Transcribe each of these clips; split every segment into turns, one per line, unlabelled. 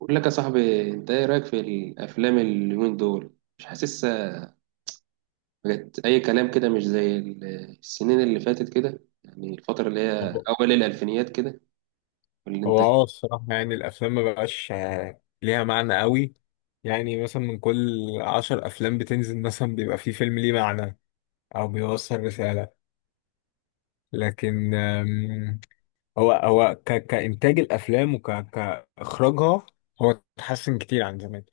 بقول لك يا صاحبي، انت ايه رايك في الافلام اليومين دول؟ مش حاسسها، بقت اي كلام كده، مش زي السنين اللي فاتت كده، يعني الفتره اللي هي
هو
اول الالفينيات كده
هو
والانتاج.
اه الصراحة يعني الأفلام ما بقاش ليها معنى قوي. يعني مثلا من كل عشر أفلام بتنزل مثلا بيبقى فيه فيلم ليه معنى أو بيوصل رسالة، لكن كإنتاج الأفلام وك... كإخراجها، هو اتحسن كتير عن زمان.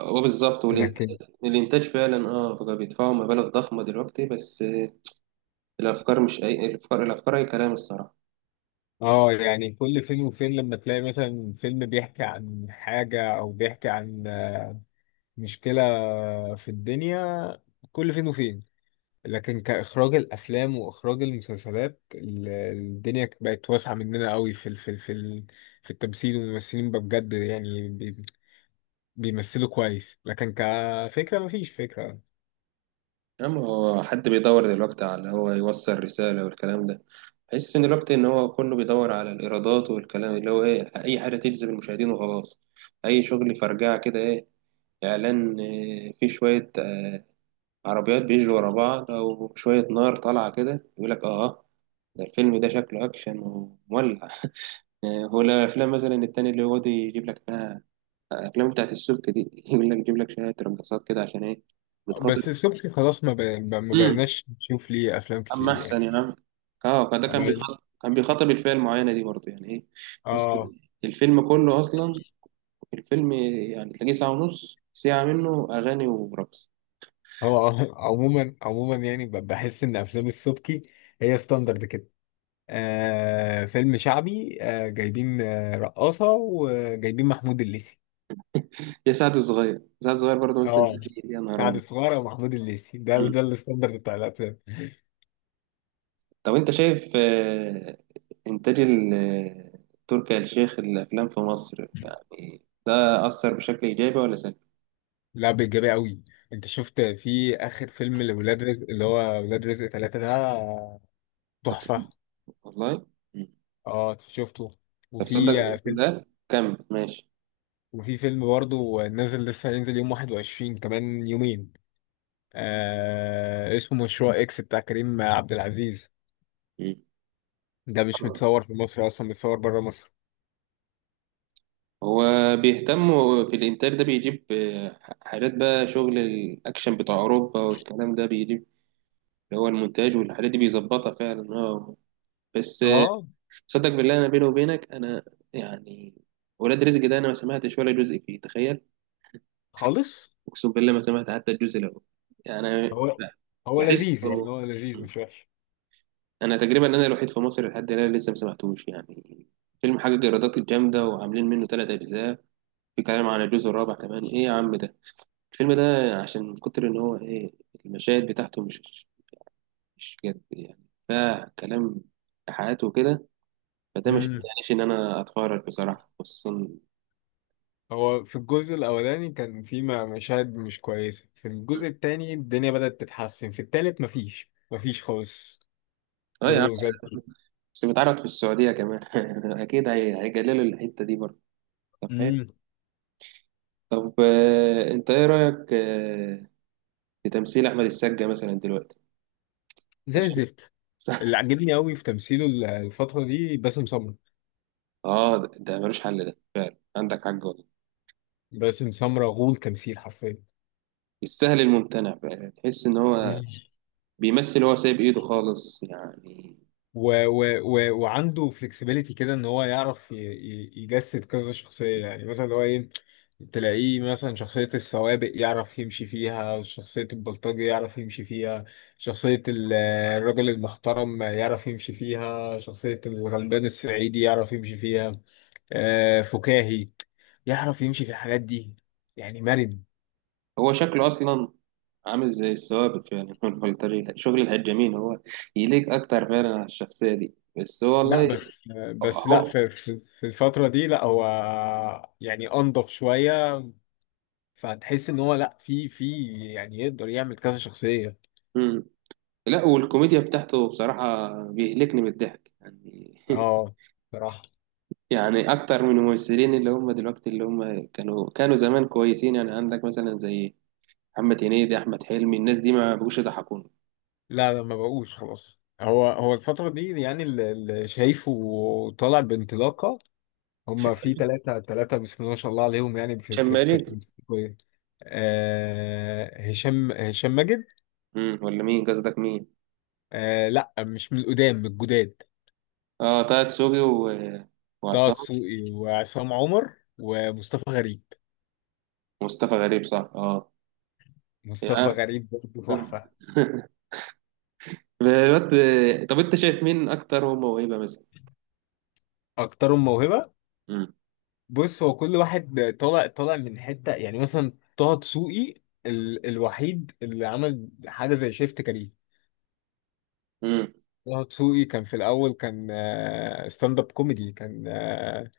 هو بالظبط،
لكن
والانتاج، الانتاج فعلا اه بقى بيدفعوا مبالغ ضخمه دلوقتي، بس الافكار مش اي، الافكار اي كلام الصراحه.
اه يعني كل فين وفين لما تلاقي مثلا فيلم بيحكي عن حاجة أو بيحكي عن مشكلة في الدنيا، كل فين وفين. لكن كإخراج الأفلام وإخراج المسلسلات، الدنيا بقت واسعة مننا قوي في التمثيل والممثلين بقى بجد، بيمثلوا كويس، لكن كفكرة مفيش فكرة.
أما هو حد بيدور دلوقتي على هو يوصل رسالة والكلام ده؟ بحس إن الوقت، إن هو كله بيدور على الإيرادات والكلام، اللي هو إيه، أي حاجة تجذب المشاهدين وخلاص. أي شغل فرجعة كده، إيه، إعلان، فيه شوية، عربيات بيجروا ورا بعض أو شوية نار طالعة كده، يقول لك آه ده، الفيلم ده شكله أكشن ومولع. هو الأفلام مثلا التاني اللي هو يجيب لك إنها الأفلام بتاعت السبك دي، يقول لك يجيب لك شوية رقصات كده عشان إيه؟ بتخاطر.
بس صبحي خلاص ما بقيناش نشوف ليه افلام
اما
كتير
احسن يا
يعني.
عم. اه، ده كان
عمال-
بيخاطب، كان بيخاطب الفئه المعينه دي برضه، يعني ايه؟ بس
اه.
الفيلم كله اصلا، الفيلم يعني تلاقيه ساعه ونص ساعه منه اغاني ورقص.
هو عموما عموما، يعني بحس ان افلام السبكي هي ستاندرد كده. آه فيلم شعبي، آه جايبين آه رقاصة وجايبين محمود الليثي.
يا سعد الصغير، برضه مثل
اه
فيه، يا نهار
سعد
ابيض.
صغيرة ومحمود الليثي، ده
مم.
ده الستاندرد بتاع الافلام.
طب انت شايف، انتاج تركي آل الشيخ الافلام في مصر، يعني ده اثر بشكل ايجابي ولا سلبي؟
لا، بإيجابية قوي. انت شفت في اخر فيلم لولاد رزق، اللي هو ولاد رزق ثلاثة، ده
طب تصدق-
تحفة.
والله. مم.
اه شفته.
طب
وفي
تصدق
فيلم
ده كمل ماشي.
وفي فيلم برضه نازل، لسه هينزل يوم 21، كمان يومين. آه اسمه مشروع اكس بتاع كريم عبد العزيز.
مم.
ده مش متصور في مصر اصلا، متصور بره مصر.
هو بيهتم في الإنتاج ده، بيجيب حاجات بقى، شغل الأكشن بتاع أوروبا والكلام ده، بيجيب اللي هو المونتاج والحاجات دي بيظبطها فعلا اه. بس
اه
صدق بالله، أنا بيني وبينك، أنا يعني ولاد رزق ده أنا ما سمعتش ولا جزء فيه، تخيل.
خالص.
أقسم بالله ما سمعت حتى الجزء الأول يعني.
هو هو
بحس
لذيذ، يعني هو لذيذ مش وحش.
أنا تقريبا أنا الوحيد في مصر لحد الآن لسه ما سمعتوش يعني. فيلم حاجة ايرادات جامدة وعاملين منه ثلاث أجزاء، بيتكلم عن الجزء الرابع كمان، ايه يا عم ده الفيلم ده؟ عشان من كتر ان هو ايه، المشاهد بتاعته مش مش جد يعني، فيها كلام حياته وكده، فده مش
امم،
معنيش ان انا اتفرج بصراحه، خصوصا.
هو في الجزء الاولاني كان في مشاهد مش كويسه، في الجزء التاني الدنيا بدأت تتحسن، في التالت مفيش خالص،
اه يا عم،
كله زي الزفت.
بس بيتعرض في السعوديه كمان اكيد هيجللوا الحته دي برضه. طب حلو.
امم،
طب انت ايه رايك في تمثيل احمد السقا مثلا دلوقتي؟
زي
ماشي.
الزفت. اللي عجبني قوي في تمثيله الفتره دي باسم سمرة.
اه، ده ملوش حل ده فعلا، عندك حق والله.
باسم سمرة غول تمثيل حرفيا.
السهل الممتنع بقى، تحس ان هو
مم.
بيمثل، هو سايب ايده خالص يعني.
و و و وعنده فلكسبيليتي كده ان هو يعرف يجسد كذا شخصية. يعني مثلا اللي هو ايه، تلاقيه مثلا شخصية السوابق يعرف يمشي فيها، شخصية البلطجي يعرف يمشي فيها، شخصية الراجل المحترم يعرف يمشي فيها، شخصية الغلبان الصعيدي يعرف يمشي فيها، فكاهي يعرف يمشي في الحاجات دي، يعني مرن.
هو شكله اصلا عامل زي الثوابت فعلا. هو البلطجي، شغل الهجامين، هو يليق اكتر فعلا على الشخصيه دي، بس هو
لا
والله.
بس، بس لا،
هو.
في الفترة دي لا، هو يعني أنضف شوية. فهتحس إن هو لا في، يعني يقدر يعمل كذا شخصية.
مم. لا، والكوميديا بتاعته بصراحه بيهلكني من الضحك يعني.
اه، بصراحة.
يعني اكتر من الممثلين اللي هم دلوقتي، اللي هم كانوا زمان كويسين، يعني عندك مثلا زي محمد هنيدي، احمد حلمي، الناس دي ما بقوش يضحكوني.
لا لا، ما بقوش خلاص. هو الفترة دي يعني اللي شايفه طالع بانطلاقة، هما في ثلاثة بسم الله ما شاء الله عليهم. يعني
شمالين.
في- آه هشام ماجد.
امم، ولا مين، قصدك مين؟
آه لا، مش من القدام، من الجداد.
اه، طه دسوقي
طه
وعصام.
دسوقي وعصام عمر ومصطفى غريب.
ومصطفى غريب، صح اه.
مصطفى
يعني.
غريب برضه تحفة.
بالوقت. طب انت شايف مين اكتر هو موهبه مثلا؟
أكترهم موهبة؟
امم.
بص، هو كل واحد طالع من حتة. يعني مثلا طه دسوقي الوحيد اللي عمل حاجة زي شيفت كارير.
امم.
طه دسوقي كان في الأول كان ستاند اب كوميدي، كان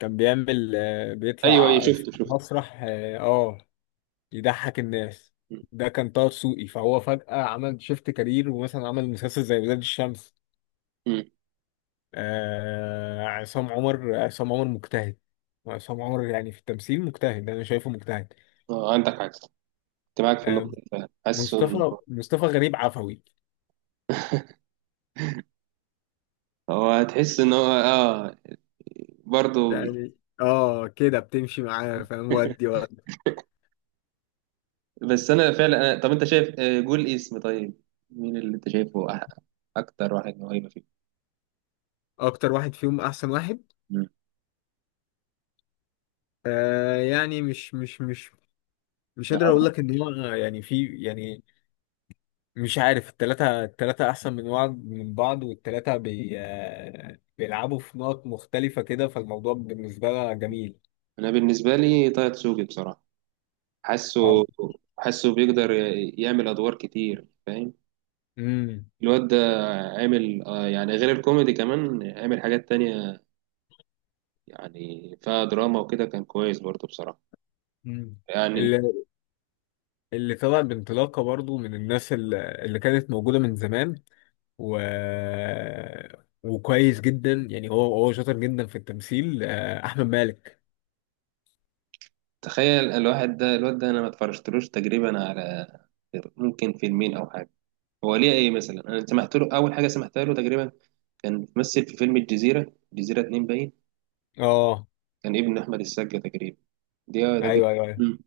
كان بيعمل
ايوه ايوه،
بيطلع في
شفته شفته.
مسرح يضحك الناس.
امم.
ده كان طه دسوقي، فهو فجأة عمل شيفت كارير، ومثلا عمل مسلسل زي ولاد الشمس.
أمم.
آه عصام عمر، عصام عمر مجتهد. عصام عمر يعني في التمثيل مجتهد، انا شايفه مجتهد.
اه، عندك حاجه صح، كنت معاك في النقطه
آه
دي فعلا. حاسه ان
مصطفى غريب عفوي،
هو، هتحس ان هو اه برضه.
يعني اه كده بتمشي معاه فاهم، ودي.
بس انا فعلا، طب انت شايف، قول اسم طيب، مين اللي انت شايفه اكتر واحد موهبه فيه؟
اكتر واحد فيهم احسن واحد؟
امم.
آه يعني مش قادر اقول
آه.
لك ان هو يعني في يعني، مش عارف. التلاتة أحسن من بعض، والتلاتة بي آه، بيلعبوا في نقط مختلفة كده، فالموضوع بالنسبة لها جميل.
انا بالنسبه لي طه دسوقي بصراحه، حاسه،
اه،
حاسه بيقدر يعمل ادوار كتير فاهم، الواد ده عامل يعني غير الكوميدي كمان، عامل حاجات تانية يعني فيها دراما وكده، كان كويس برضه بصراحة
امم.
يعني.
اللي طلع بانطلاقة برضو من الناس اللي كانت موجودة من زمان و... وكويس جدا، يعني هو شاطر جدا في التمثيل، آه أحمد مالك.
تخيل الواحد ده، الواد ده انا ما اتفرجتلوش تقريبا على غير ممكن فيلمين او حاجة. هو ليه ايه مثلا، انا سمعت له اول حاجة سمعتها له تقريبا، كان ممثل في فيلم الجزيرة، الجزيرة اتنين باين،
اه
كان ابن احمد السقا تقريبا دي، تقريبا.
ايوه ايوه ايوه.
مم.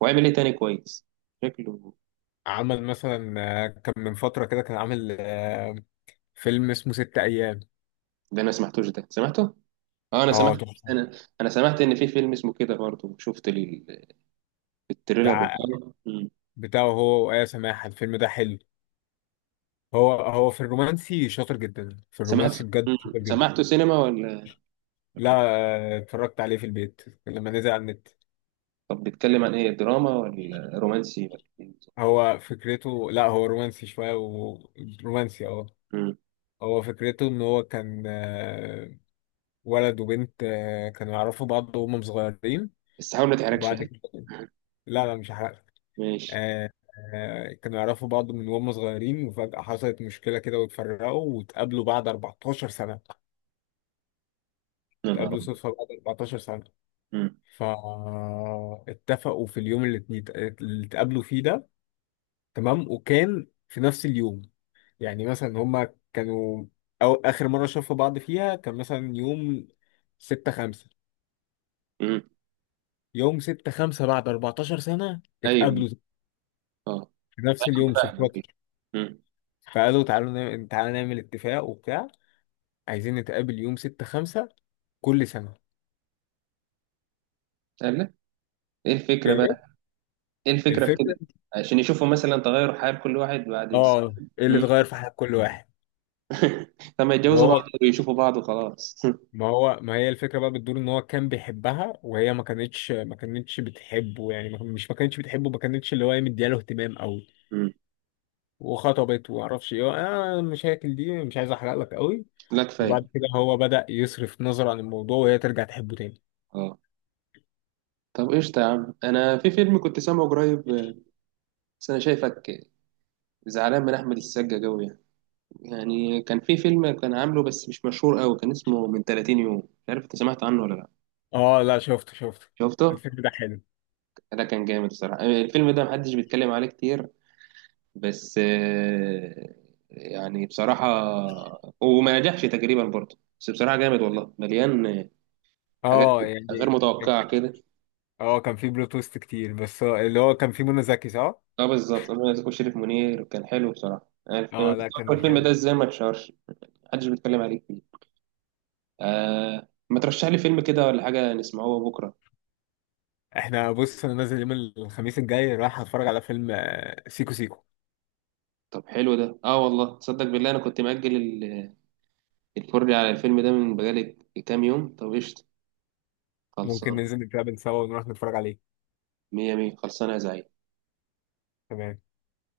وعمل ايه تاني كويس شكله؟
عمل مثلا كان من فترة كده كان عامل فيلم اسمه ست أيام.
ده انا سمعتوش، ده سمعته اه، انا سمعت،
اه تحفة.
انا انا سمعت ان في فيلم اسمه كده برضه، شفت التريلر
بتاع
بتاعه. مم.
بتاعه هو وآية سماحة، الفيلم ده حلو. هو في الرومانسي شاطر جدا، في
سمعت.
الرومانسي بجد
مم.
شاطر جدا.
سمعته سينما ولا؟
لا، آه اتفرجت عليه في البيت لما نزل على النت.
طب بيتكلم عن ايه، دراما ولا رومانسي ولا إيه بالظبط؟
هو فكرته لا، هو رومانسي شوية ورومانسي اه.
مم.
هو فكرته ان هو كان ولد وبنت كانوا يعرفوا بعض وهم صغيرين،
بس حاول ما تحرجش
وبعد
ها.
كده، لا لا مش هحرق.
ماشي.
آه، كانوا يعرفوا بعض من وهم صغيرين، وفجأة حصلت مشكلة كده واتفرقوا، واتقابلوا بعد 14 سنة.
يا نهار
اتقابلوا
أبيض.
صدفة بعد 14 سنة،
مم.
فاتفقوا في اليوم اللي اتقابلوا فيه ده. تمام، وكان في نفس اليوم يعني، مثلا هما كانوا أو آخر مرة شافوا بعض فيها كان مثلا يوم ستة خمسة.
مم.
يوم ستة خمسة بعد 14 سنة
ايوه.
اتقابلوا
اه.
في نفس
أنا
اليوم صدفة.
فاهمك. مم.
فقالوا تعالوا نعمل تعالوا نعمل اتفاق وبتاع، عايزين نتقابل يوم ستة خمسة كل سنة.
قال لك ايه الفكره
ايه
بقى؟ ايه الفكره في كده؟
الفكرة؟
عشان يشوفوا مثلا تغير حال كل واحد بعد
اه ايه اللي
مم.
اتغير في حياة كل واحد.
لما يتجوزوا
وهو
بعض ويشوفوا بعض وخلاص.
ما هي الفكرة بقى بتدور، ان هو كان بيحبها وهي ما كانتش بتحبه، يعني ما- كان- مش ما كانتش بتحبه، ما كانتش اللي هو إيه مدياله اهتمام او،
مم.
وخطبت ومعرفش ايه، انا المشاكل دي مش عايز احرق لك قوي.
لا كفايه.
وبعد كده هو بدأ يصرف نظر عن الموضوع، وهي ترجع تحبه تاني.
اه. طب قشطة يا عم، أنا في فيلم كنت سامعه قريب، بس أنا شايفك زعلان من أحمد السقا أوي يعني، يعني كان في فيلم كان عامله بس مش مشهور أوي، كان اسمه من 30 يوم، مش عارف أنت سمعت عنه ولا لأ؟
اه لا، شفته،
شفته؟
الفيلم ده حلو.
ده كان جامد الصراحة، الفيلم ده محدش بيتكلم عليه كتير، بس يعني بصراحة، وما نجحش تقريبا برضه، بس بصراحة جامد والله، مليان حاجات
اه
غير
يعني
متوقعة كده.
اه كان فيه بلوت تويست كتير، بس اللي هو كان فيه منى زكي صح؟
اه بالظبط، أنا شريف منير كان حلو بصراحة الفيلم.
اه لا كان
الفيلم
حلو.
ده ازاي ما اتشهرش؟ محدش بيتكلم عليك فيه. آه، ما ترشح لي فيلم كده ولا حاجة نسمعوه بكرة.
احنا بص انا نازل يوم الخميس الجاي، رايح اتفرج على فيلم سيكو سيكو.
طب حلو ده، اه والله، تصدق بالله انا كنت مأجل الفرجة على الفيلم ده من بقالي كام يوم. طب قشطة،
ممكن
خلصان،
ننزل نتقابل سوا ونروح نتفرج عليه.
مية مية، خلصانة يا زعيم.
تمام.